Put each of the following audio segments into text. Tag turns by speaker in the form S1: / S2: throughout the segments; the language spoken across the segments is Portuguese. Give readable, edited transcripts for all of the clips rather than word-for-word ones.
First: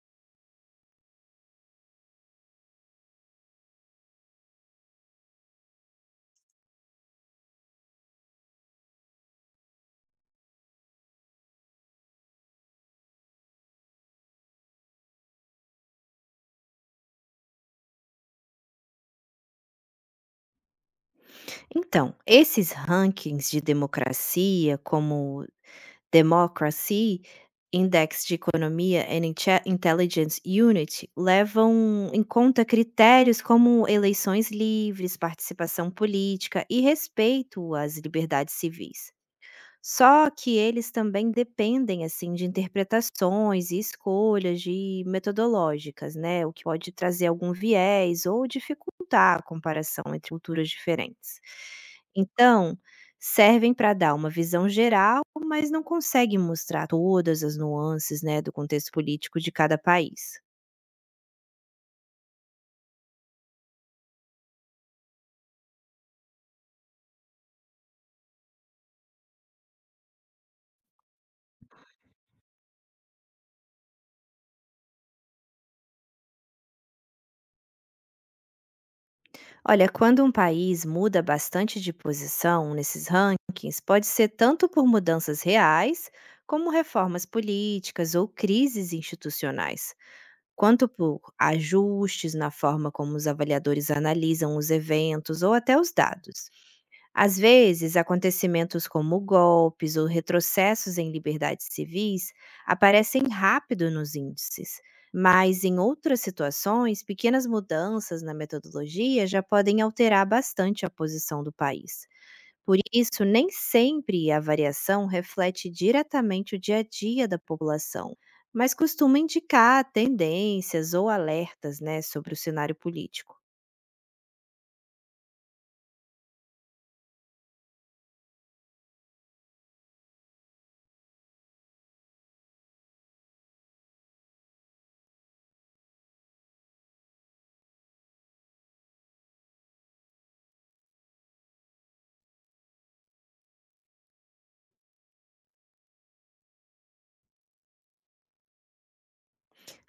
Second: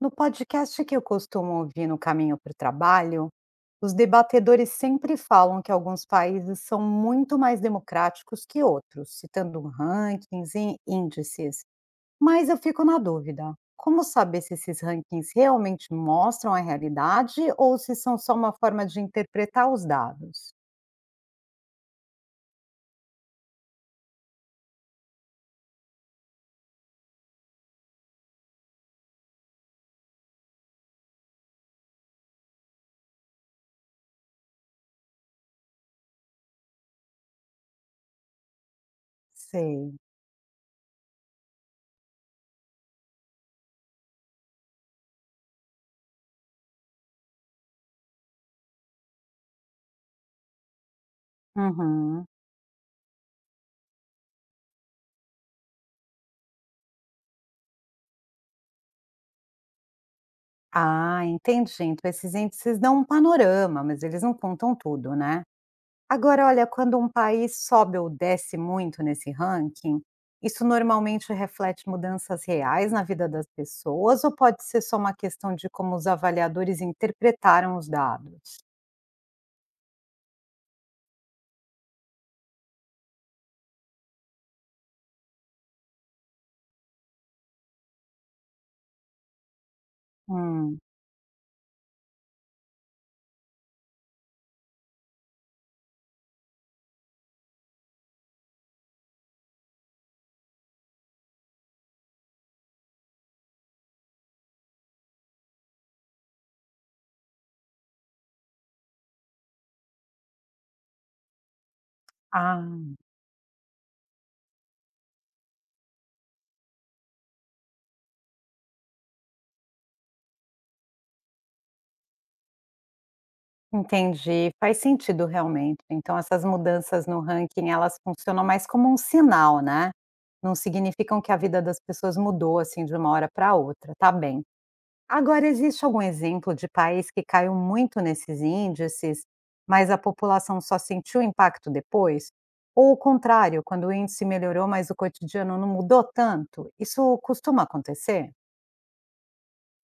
S1: No podcast que eu costumo ouvir no caminho para o trabalho, os debatedores sempre falam que alguns países são muito mais democráticos que outros, citando rankings e índices. Mas eu fico na dúvida: como saber se esses rankings realmente mostram a realidade ou se são só uma forma de interpretar os dados?
S2: Então, esses rankings de democracia, como Democracy Index de Economia Intelligence Unit, levam em conta critérios como eleições livres, participação política e respeito às liberdades civis.
S1: Sei.
S2: Só que eles também dependem, assim, de interpretações e escolhas de metodológicas, né, o que pode trazer algum viés ou dificultar a comparação entre culturas diferentes.
S1: Uhum.
S2: Então, servem para dar uma visão geral, mas não conseguem mostrar todas as nuances, né, do contexto político de cada país.
S1: Ah, entendi. Então, esses índices dão um panorama, mas eles não contam tudo, né? Agora, olha, quando um país sobe ou desce muito nesse ranking, isso normalmente reflete mudanças reais na vida das pessoas ou pode ser só uma questão de como os avaliadores interpretaram os dados?
S2: Olha, quando um país muda bastante de posição nesses rankings, pode ser tanto por mudanças reais, como reformas políticas ou crises institucionais,
S1: Hum,
S2: quanto por ajustes na forma como os avaliadores analisam os eventos ou até os dados. Às vezes, acontecimentos como golpes ou retrocessos em liberdades civis aparecem rápido nos índices, mas em outras situações, pequenas mudanças na metodologia já podem alterar bastante a posição do país. Por
S1: ah,
S2: isso, nem sempre a variação reflete diretamente o dia a dia da população, mas costuma indicar tendências ou alertas, né, sobre o cenário político.
S1: entendi. Faz sentido realmente. Então, essas mudanças no ranking, elas funcionam mais como um sinal, né? Não significam que a vida das pessoas mudou assim de uma hora para outra, tá bem. Agora, existe algum exemplo de país que caiu muito nesses índices, mas a população só sentiu o impacto depois? Ou o contrário, quando o índice melhorou, mas o cotidiano não mudou tanto? Isso costuma acontecer?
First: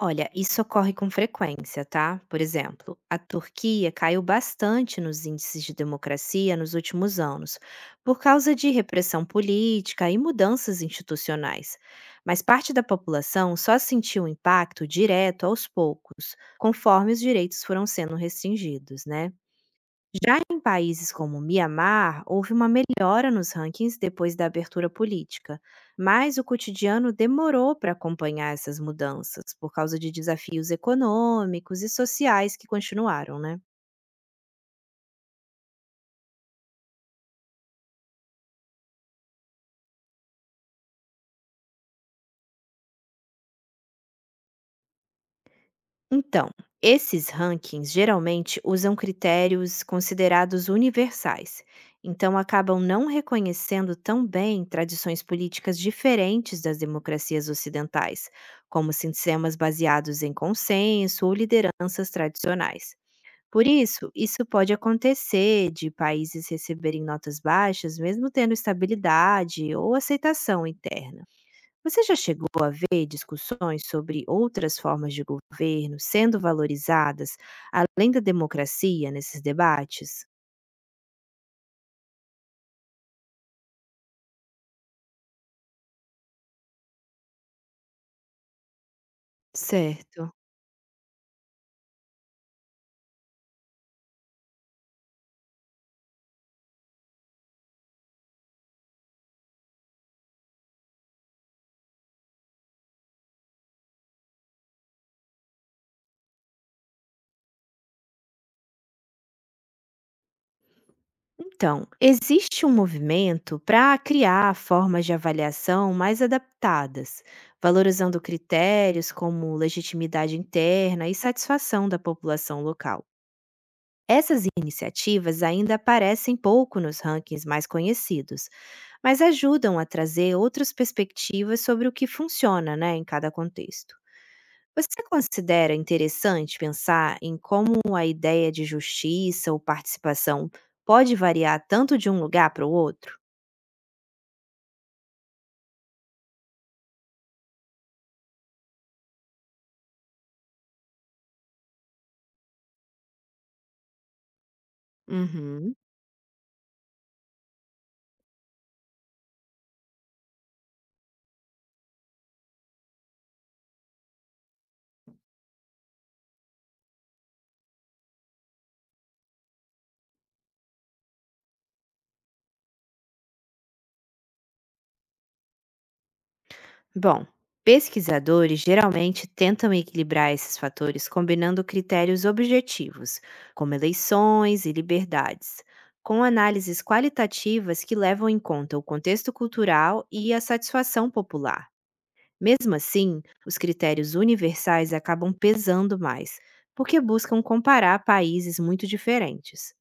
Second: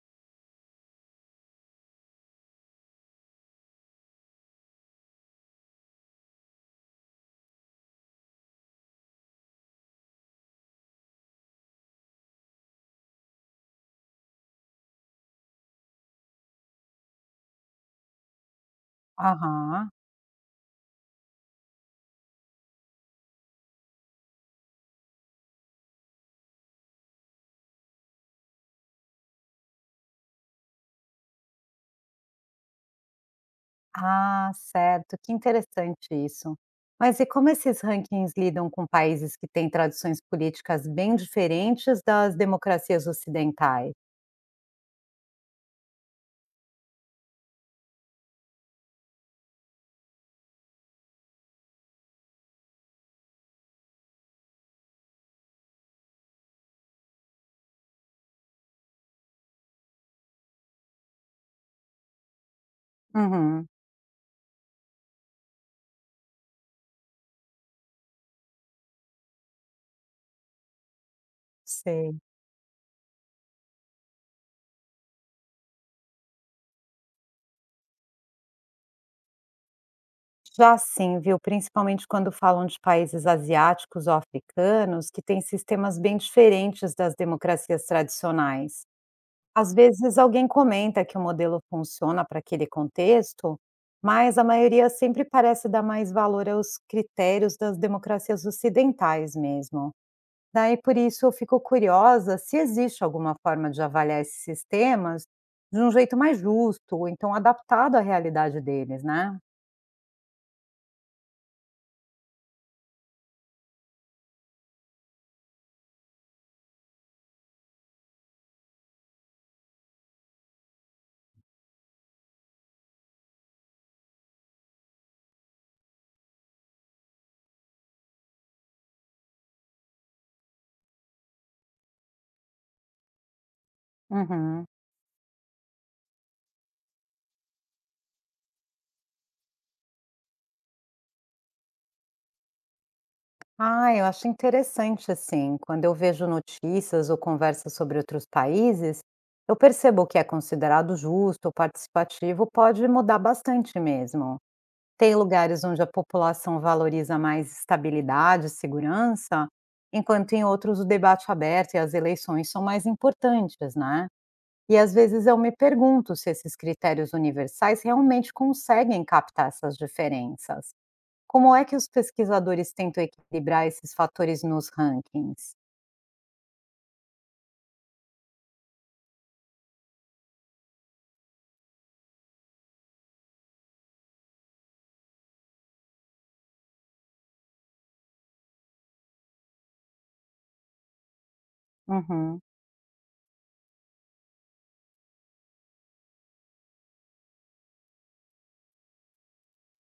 S2: Olha, isso ocorre com frequência, tá? Por exemplo, a Turquia caiu bastante nos índices de democracia nos últimos anos, por causa de repressão política e mudanças institucionais. Mas parte da população só sentiu o impacto direto aos poucos, conforme os direitos foram sendo restringidos, né?
S1: Aham.
S2: Já em países como Mianmar, houve uma melhora nos rankings depois da abertura política, mas o cotidiano demorou para acompanhar essas mudanças, por causa de desafios econômicos e sociais que continuaram, né?
S1: Ah, certo. Que interessante isso. Mas e como esses rankings lidam com países que têm tradições políticas bem diferentes das democracias ocidentais?
S2: Então, esses rankings geralmente usam critérios considerados universais, então acabam não reconhecendo tão bem tradições políticas diferentes das democracias ocidentais, como sistemas baseados em consenso ou lideranças tradicionais. Por
S1: Uhum.
S2: isso, isso pode acontecer de países receberem notas baixas, mesmo tendo estabilidade ou aceitação interna. Você já
S1: Sei.
S2: chegou a ver discussões sobre outras formas de governo sendo valorizadas, além da democracia, nesses debates?
S1: Já sim, viu? Principalmente quando falam de países asiáticos ou africanos, que têm sistemas bem diferentes das democracias tradicionais. Às vezes,
S2: Certo.
S1: alguém comenta que o modelo funciona para aquele contexto, mas a maioria sempre parece dar mais valor aos critérios das democracias ocidentais mesmo. Daí, por isso, eu fico curiosa se existe alguma forma de avaliar esses sistemas de um jeito mais justo, ou então adaptado à realidade deles, né?
S2: Então, existe um movimento para criar formas de avaliação mais adaptadas, valorizando critérios como legitimidade interna e satisfação da população local. Essas iniciativas ainda aparecem pouco nos rankings mais conhecidos, mas ajudam a trazer outras perspectivas sobre o que funciona, né, em cada contexto.
S1: Uhum.
S2: Você considera interessante pensar em como a ideia de justiça ou participação pode variar tanto de um lugar para o outro?
S1: Ah, eu acho interessante, assim, quando eu vejo notícias ou conversas sobre outros países, eu percebo que é considerado justo ou participativo pode mudar bastante mesmo. Tem lugares
S2: Uhum.
S1: onde a população valoriza mais estabilidade e segurança, enquanto em outros o debate aberto e as eleições são mais importantes, né? E às vezes eu me pergunto se esses critérios universais realmente conseguem captar essas diferenças. Como é que os pesquisadores tentam equilibrar esses fatores nos rankings?
S2: Bom, pesquisadores geralmente tentam equilibrar esses fatores combinando critérios objetivos, como eleições e liberdades, com análises qualitativas que levam em conta o contexto cultural e a satisfação popular.
S1: Uhum,
S2: Mesmo assim, os critérios universais acabam pesando mais, porque buscam comparar países muito diferentes.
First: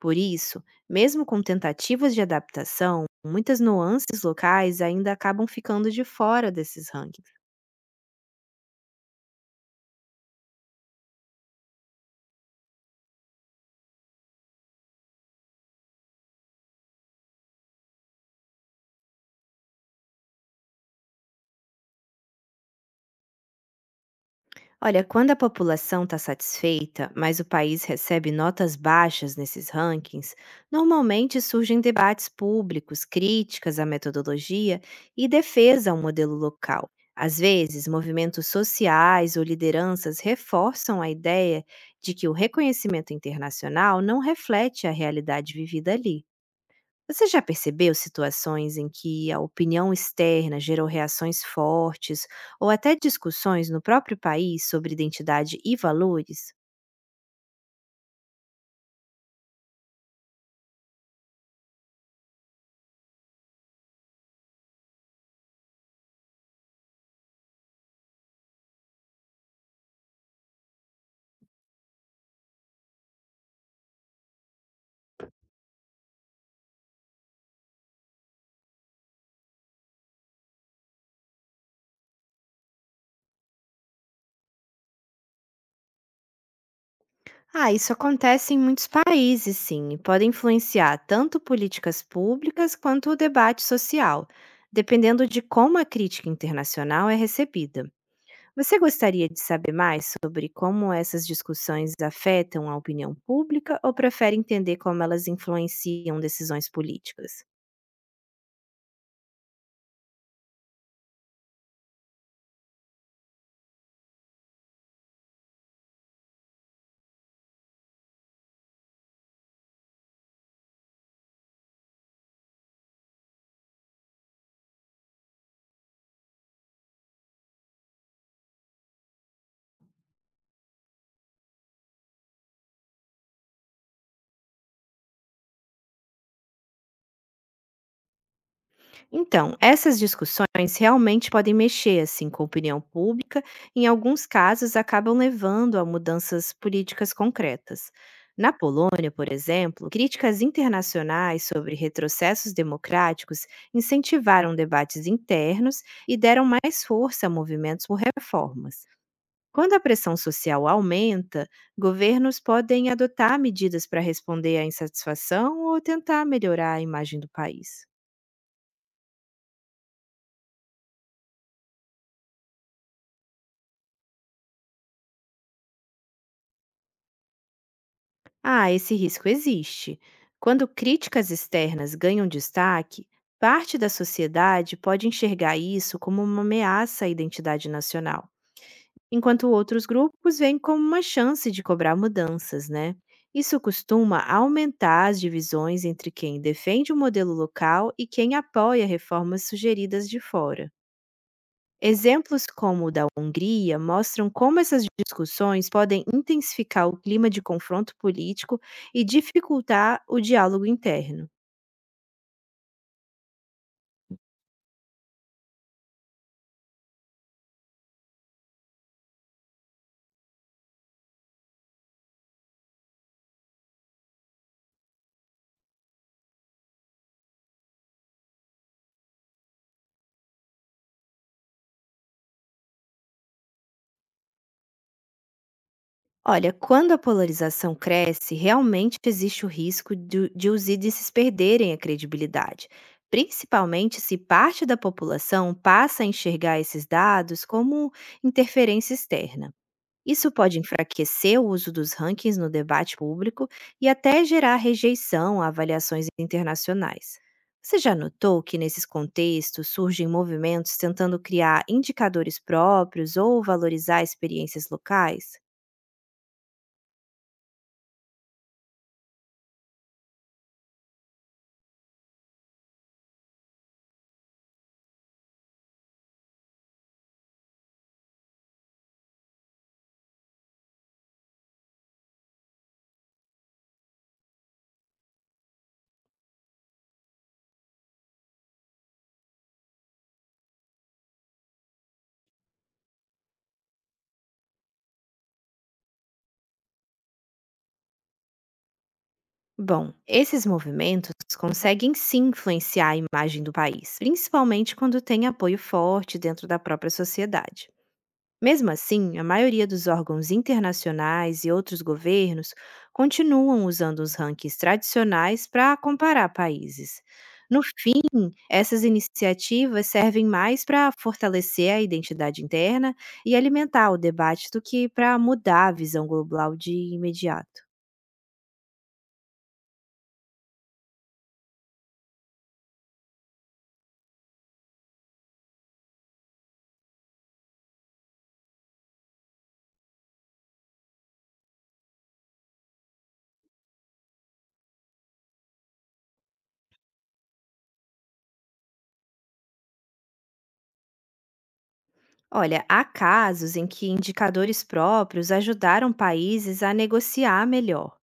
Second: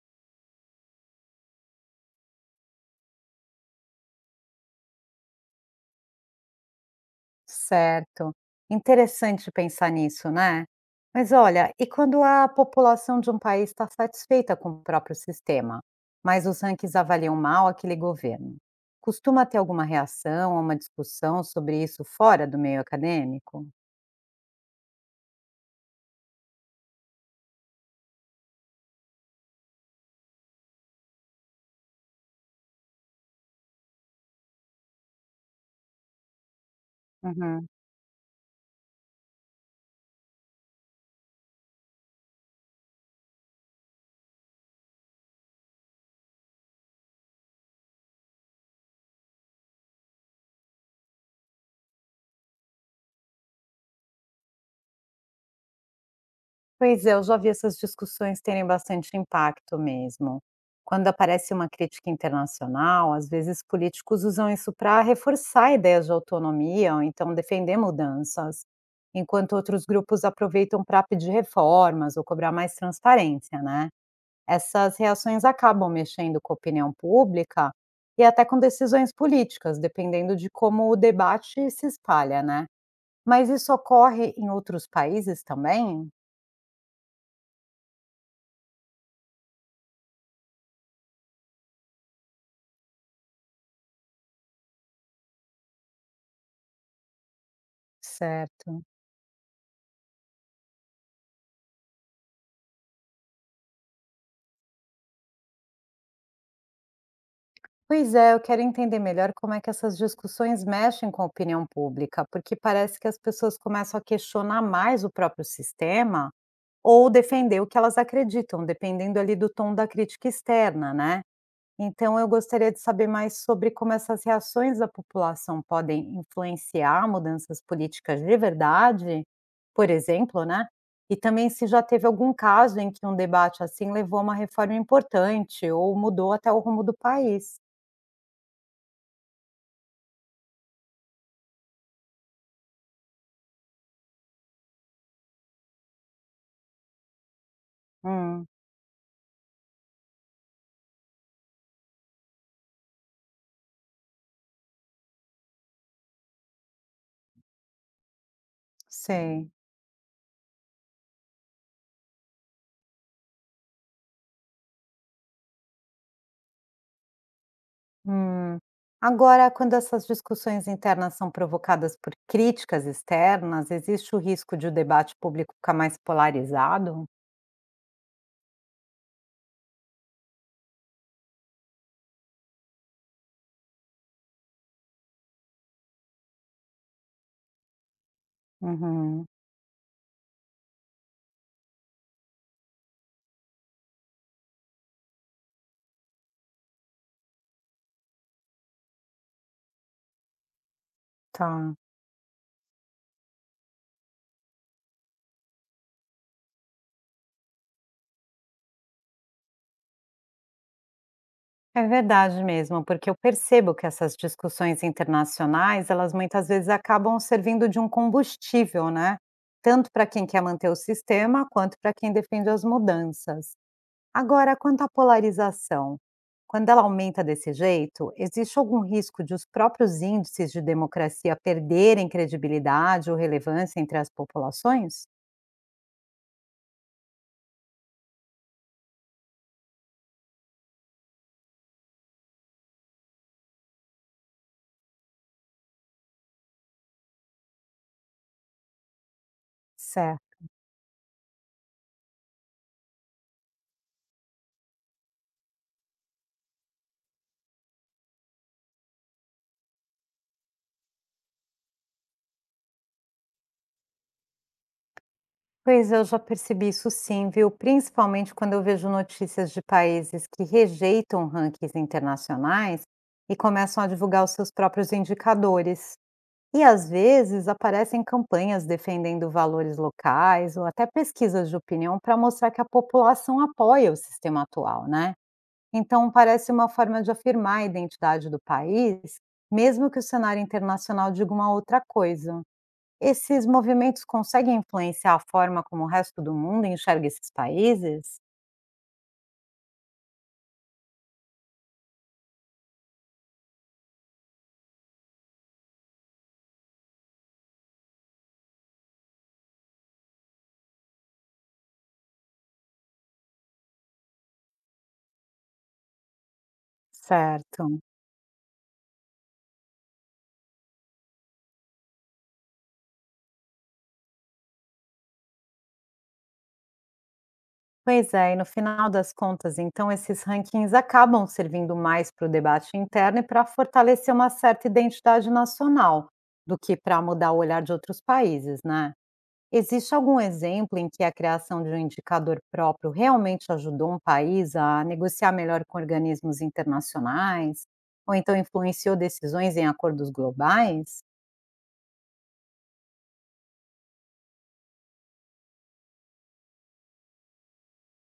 S2: Por isso, mesmo com tentativas de adaptação, muitas nuances locais ainda acabam ficando de fora desses rankings.
S1: certo. Interessante pensar nisso, né? Mas olha, e quando a população de um país está satisfeita com o próprio sistema, mas os rankings avaliam mal aquele governo? Costuma ter alguma reação ou uma discussão sobre isso fora do meio acadêmico?
S2: Olha, quando a população está satisfeita, mas o país recebe notas baixas nesses rankings, normalmente surgem debates públicos, críticas à metodologia e defesa ao modelo local. Às
S1: Uhum.
S2: vezes, movimentos sociais ou lideranças reforçam a ideia de que o reconhecimento internacional não reflete a realidade vivida ali. Você já percebeu situações em que a opinião externa gerou reações fortes ou até discussões no próprio país sobre identidade e valores?
S1: Pois é, eu já vi essas discussões terem bastante impacto mesmo. Quando aparece uma crítica internacional, às vezes políticos usam isso para reforçar ideias de autonomia ou então defender mudanças, enquanto outros grupos aproveitam para pedir reformas ou cobrar mais transparência, né? Essas reações acabam mexendo com a opinião pública e até com decisões políticas, dependendo de como o debate se espalha, né? Mas isso ocorre em outros países também?
S2: Ah, isso acontece em muitos países, sim, e pode influenciar tanto políticas públicas quanto o debate social, dependendo de como a crítica internacional é recebida. Você
S1: Certo.
S2: gostaria de saber mais sobre como essas discussões afetam a opinião pública ou prefere entender como elas influenciam decisões políticas?
S1: Pois é, eu quero entender melhor como é que essas discussões mexem com a opinião pública, porque parece que as pessoas começam a questionar mais o próprio sistema ou defender o que elas acreditam, dependendo ali do tom da crítica externa, né? Então, eu gostaria de saber mais sobre como essas reações da população podem influenciar mudanças políticas de verdade, por exemplo, né? E também se já teve algum caso em que um debate assim levou a uma reforma importante ou mudou até o rumo do país.
S2: Então, essas discussões realmente podem mexer assim com a opinião pública, e em alguns casos acabam levando a mudanças políticas concretas.
S1: Hum.
S2: Na Polônia, por exemplo, críticas internacionais sobre retrocessos democráticos incentivaram debates internos e deram mais força a movimentos por reformas.
S1: Sei.
S2: Quando a pressão social aumenta, governos podem adotar medidas para responder à insatisfação ou tentar melhorar a imagem do país.
S1: Hum. Agora, quando essas discussões internas são provocadas por críticas externas, existe o risco de o debate público ficar mais polarizado?
S2: Ah, esse risco existe. Quando críticas externas ganham destaque, parte da sociedade pode enxergar isso como uma ameaça à identidade nacional,
S1: Uhum,
S2: enquanto outros grupos veem como uma chance de cobrar mudanças, né? Isso costuma aumentar as divisões entre quem defende o modelo local e quem apoia reformas sugeridas de fora.
S1: tá.
S2: Exemplos como o da Hungria mostram como essas discussões podem intensificar o clima de confronto político e dificultar o diálogo interno.
S1: É verdade mesmo, porque eu percebo que essas discussões internacionais, elas muitas vezes acabam servindo de um combustível, né? Tanto para quem quer manter o sistema, quanto para quem defende as mudanças. Agora, quanto à polarização, quando ela aumenta desse jeito, existe algum risco de os próprios índices de democracia perderem credibilidade ou relevância entre as populações?
S2: Olha, quando a polarização cresce, realmente existe o risco de os índices perderem a credibilidade, principalmente se parte da população passa a enxergar esses dados como interferência externa. Isso
S1: Certo.
S2: pode enfraquecer o uso dos rankings no debate público e até gerar rejeição a avaliações internacionais. Você já notou que nesses contextos surgem movimentos tentando criar indicadores próprios ou valorizar experiências locais?
S1: Pois eu já percebi isso sim, viu? Principalmente quando eu vejo notícias de países que rejeitam rankings internacionais e começam a divulgar os seus próprios indicadores. E às vezes aparecem campanhas defendendo valores locais ou até pesquisas de opinião para mostrar que a população apoia o sistema atual, né? Então parece uma forma de afirmar a identidade do país, mesmo que o cenário internacional diga uma outra coisa. Esses movimentos conseguem influenciar a forma como o resto do mundo enxerga esses países?
S2: Bom, esses movimentos conseguem sim influenciar a imagem do país, principalmente quando tem apoio forte dentro da própria sociedade. Mesmo assim, a maioria dos órgãos internacionais e outros governos continuam usando os rankings tradicionais para comparar países. No
S1: Certo.
S2: fim, essas iniciativas servem mais para fortalecer a identidade interna e alimentar o debate do que para mudar a visão global de imediato.
S1: Pois é, e no final das contas, então, esses rankings acabam servindo mais para o debate interno e para fortalecer uma certa identidade nacional, do que para mudar o olhar de outros países, né? Existe algum exemplo em que a criação de um indicador próprio realmente ajudou um país a negociar melhor com organismos internacionais? Ou então influenciou decisões em acordos globais?
S2: Olha, há casos em que indicadores próprios ajudaram países a negociar melhor,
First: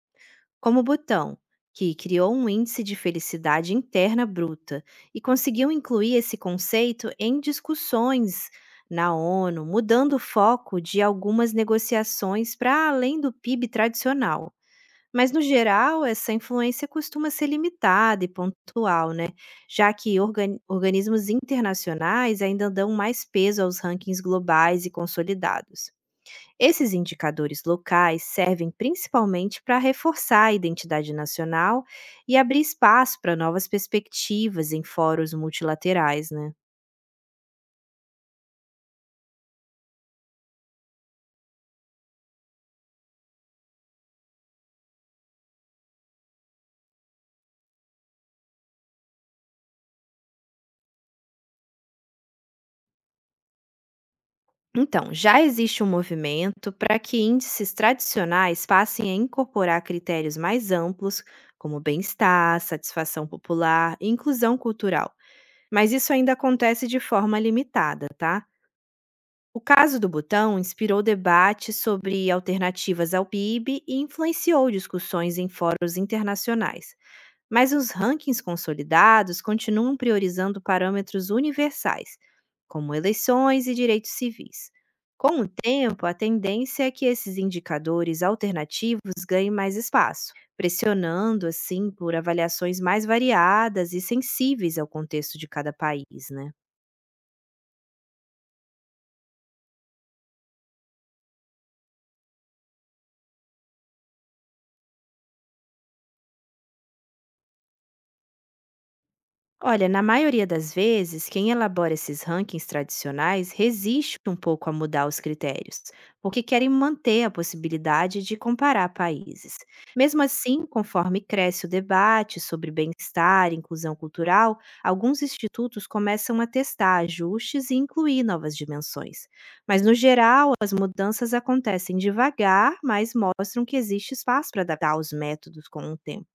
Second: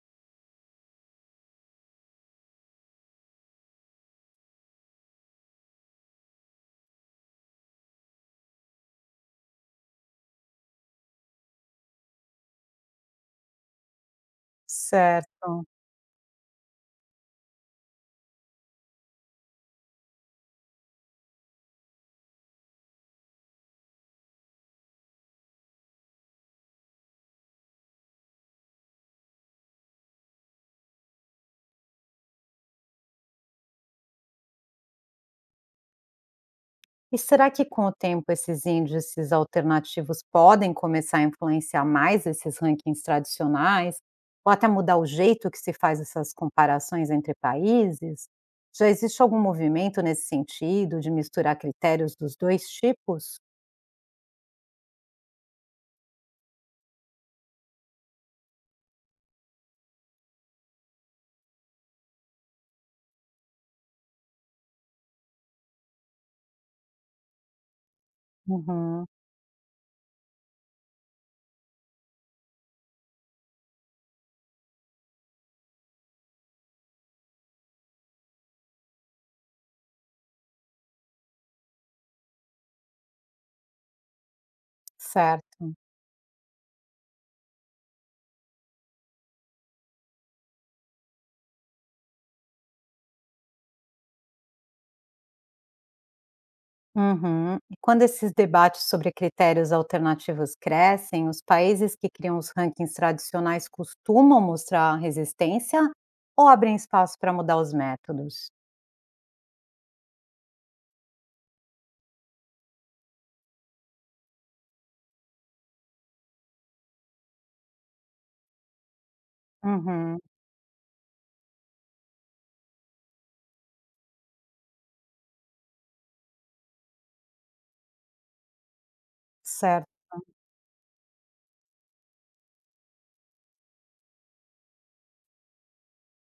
S2: como Butão, que criou um índice de felicidade interna bruta e conseguiu incluir esse conceito em discussões na ONU, mudando o foco de algumas negociações para além do PIB tradicional. Mas, no
S1: Certo.
S2: geral, essa influência costuma ser limitada e pontual, né? Já que organismos internacionais ainda dão mais peso aos rankings globais e consolidados. Esses indicadores locais servem principalmente para reforçar a identidade nacional e abrir espaço para novas perspectivas em fóruns multilaterais, né?
S1: E será que com o tempo esses índices alternativos podem começar a influenciar mais esses rankings tradicionais? Ou até mudar o jeito que se faz essas comparações entre países? Já existe algum movimento nesse sentido, de misturar critérios dos dois tipos?
S2: Então, já existe um movimento para que índices tradicionais passem a incorporar critérios mais amplos, como bem-estar, satisfação popular e inclusão cultural. Mas isso ainda acontece de forma limitada, tá?
S1: Uhum,
S2: O caso do Butão inspirou debates sobre alternativas ao PIB e influenciou discussões em fóruns internacionais. Mas os rankings consolidados continuam priorizando parâmetros universais, como eleições e direitos civis. Com o
S1: certo.
S2: tempo, a tendência é que esses indicadores alternativos ganhem mais espaço, pressionando, assim, por avaliações mais variadas e sensíveis ao contexto de cada país, né?
S1: Uhum. E quando esses debates sobre critérios alternativos crescem, os países que criam os rankings tradicionais costumam mostrar resistência ou abrem espaço para mudar os métodos?
S2: Olha, na maioria das vezes, quem elabora esses rankings tradicionais resiste um pouco a mudar os critérios, porque querem manter a possibilidade de comparar países.
S1: Uhum,
S2: Mesmo assim, conforme cresce o debate sobre bem-estar e inclusão cultural, alguns institutos começam a testar ajustes e incluir novas dimensões. Mas,
S1: certo,
S2: no geral, as mudanças acontecem devagar, mas mostram que existe espaço para adaptar os métodos com o tempo.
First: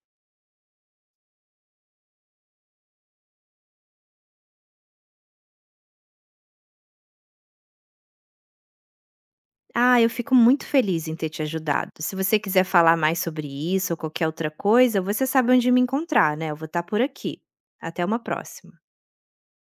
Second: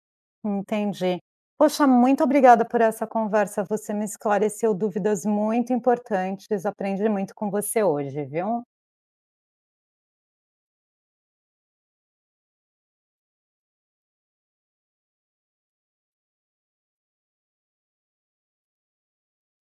S1: entendi. Poxa, muito obrigada por essa conversa, você me esclareceu dúvidas muito importantes, aprendi muito com você hoje, viu?
S2: Ah, eu fico muito feliz em ter te ajudado. Se você quiser falar mais sobre isso ou qualquer outra coisa, você sabe onde me encontrar, né? Eu vou estar por aqui. Até uma próxima.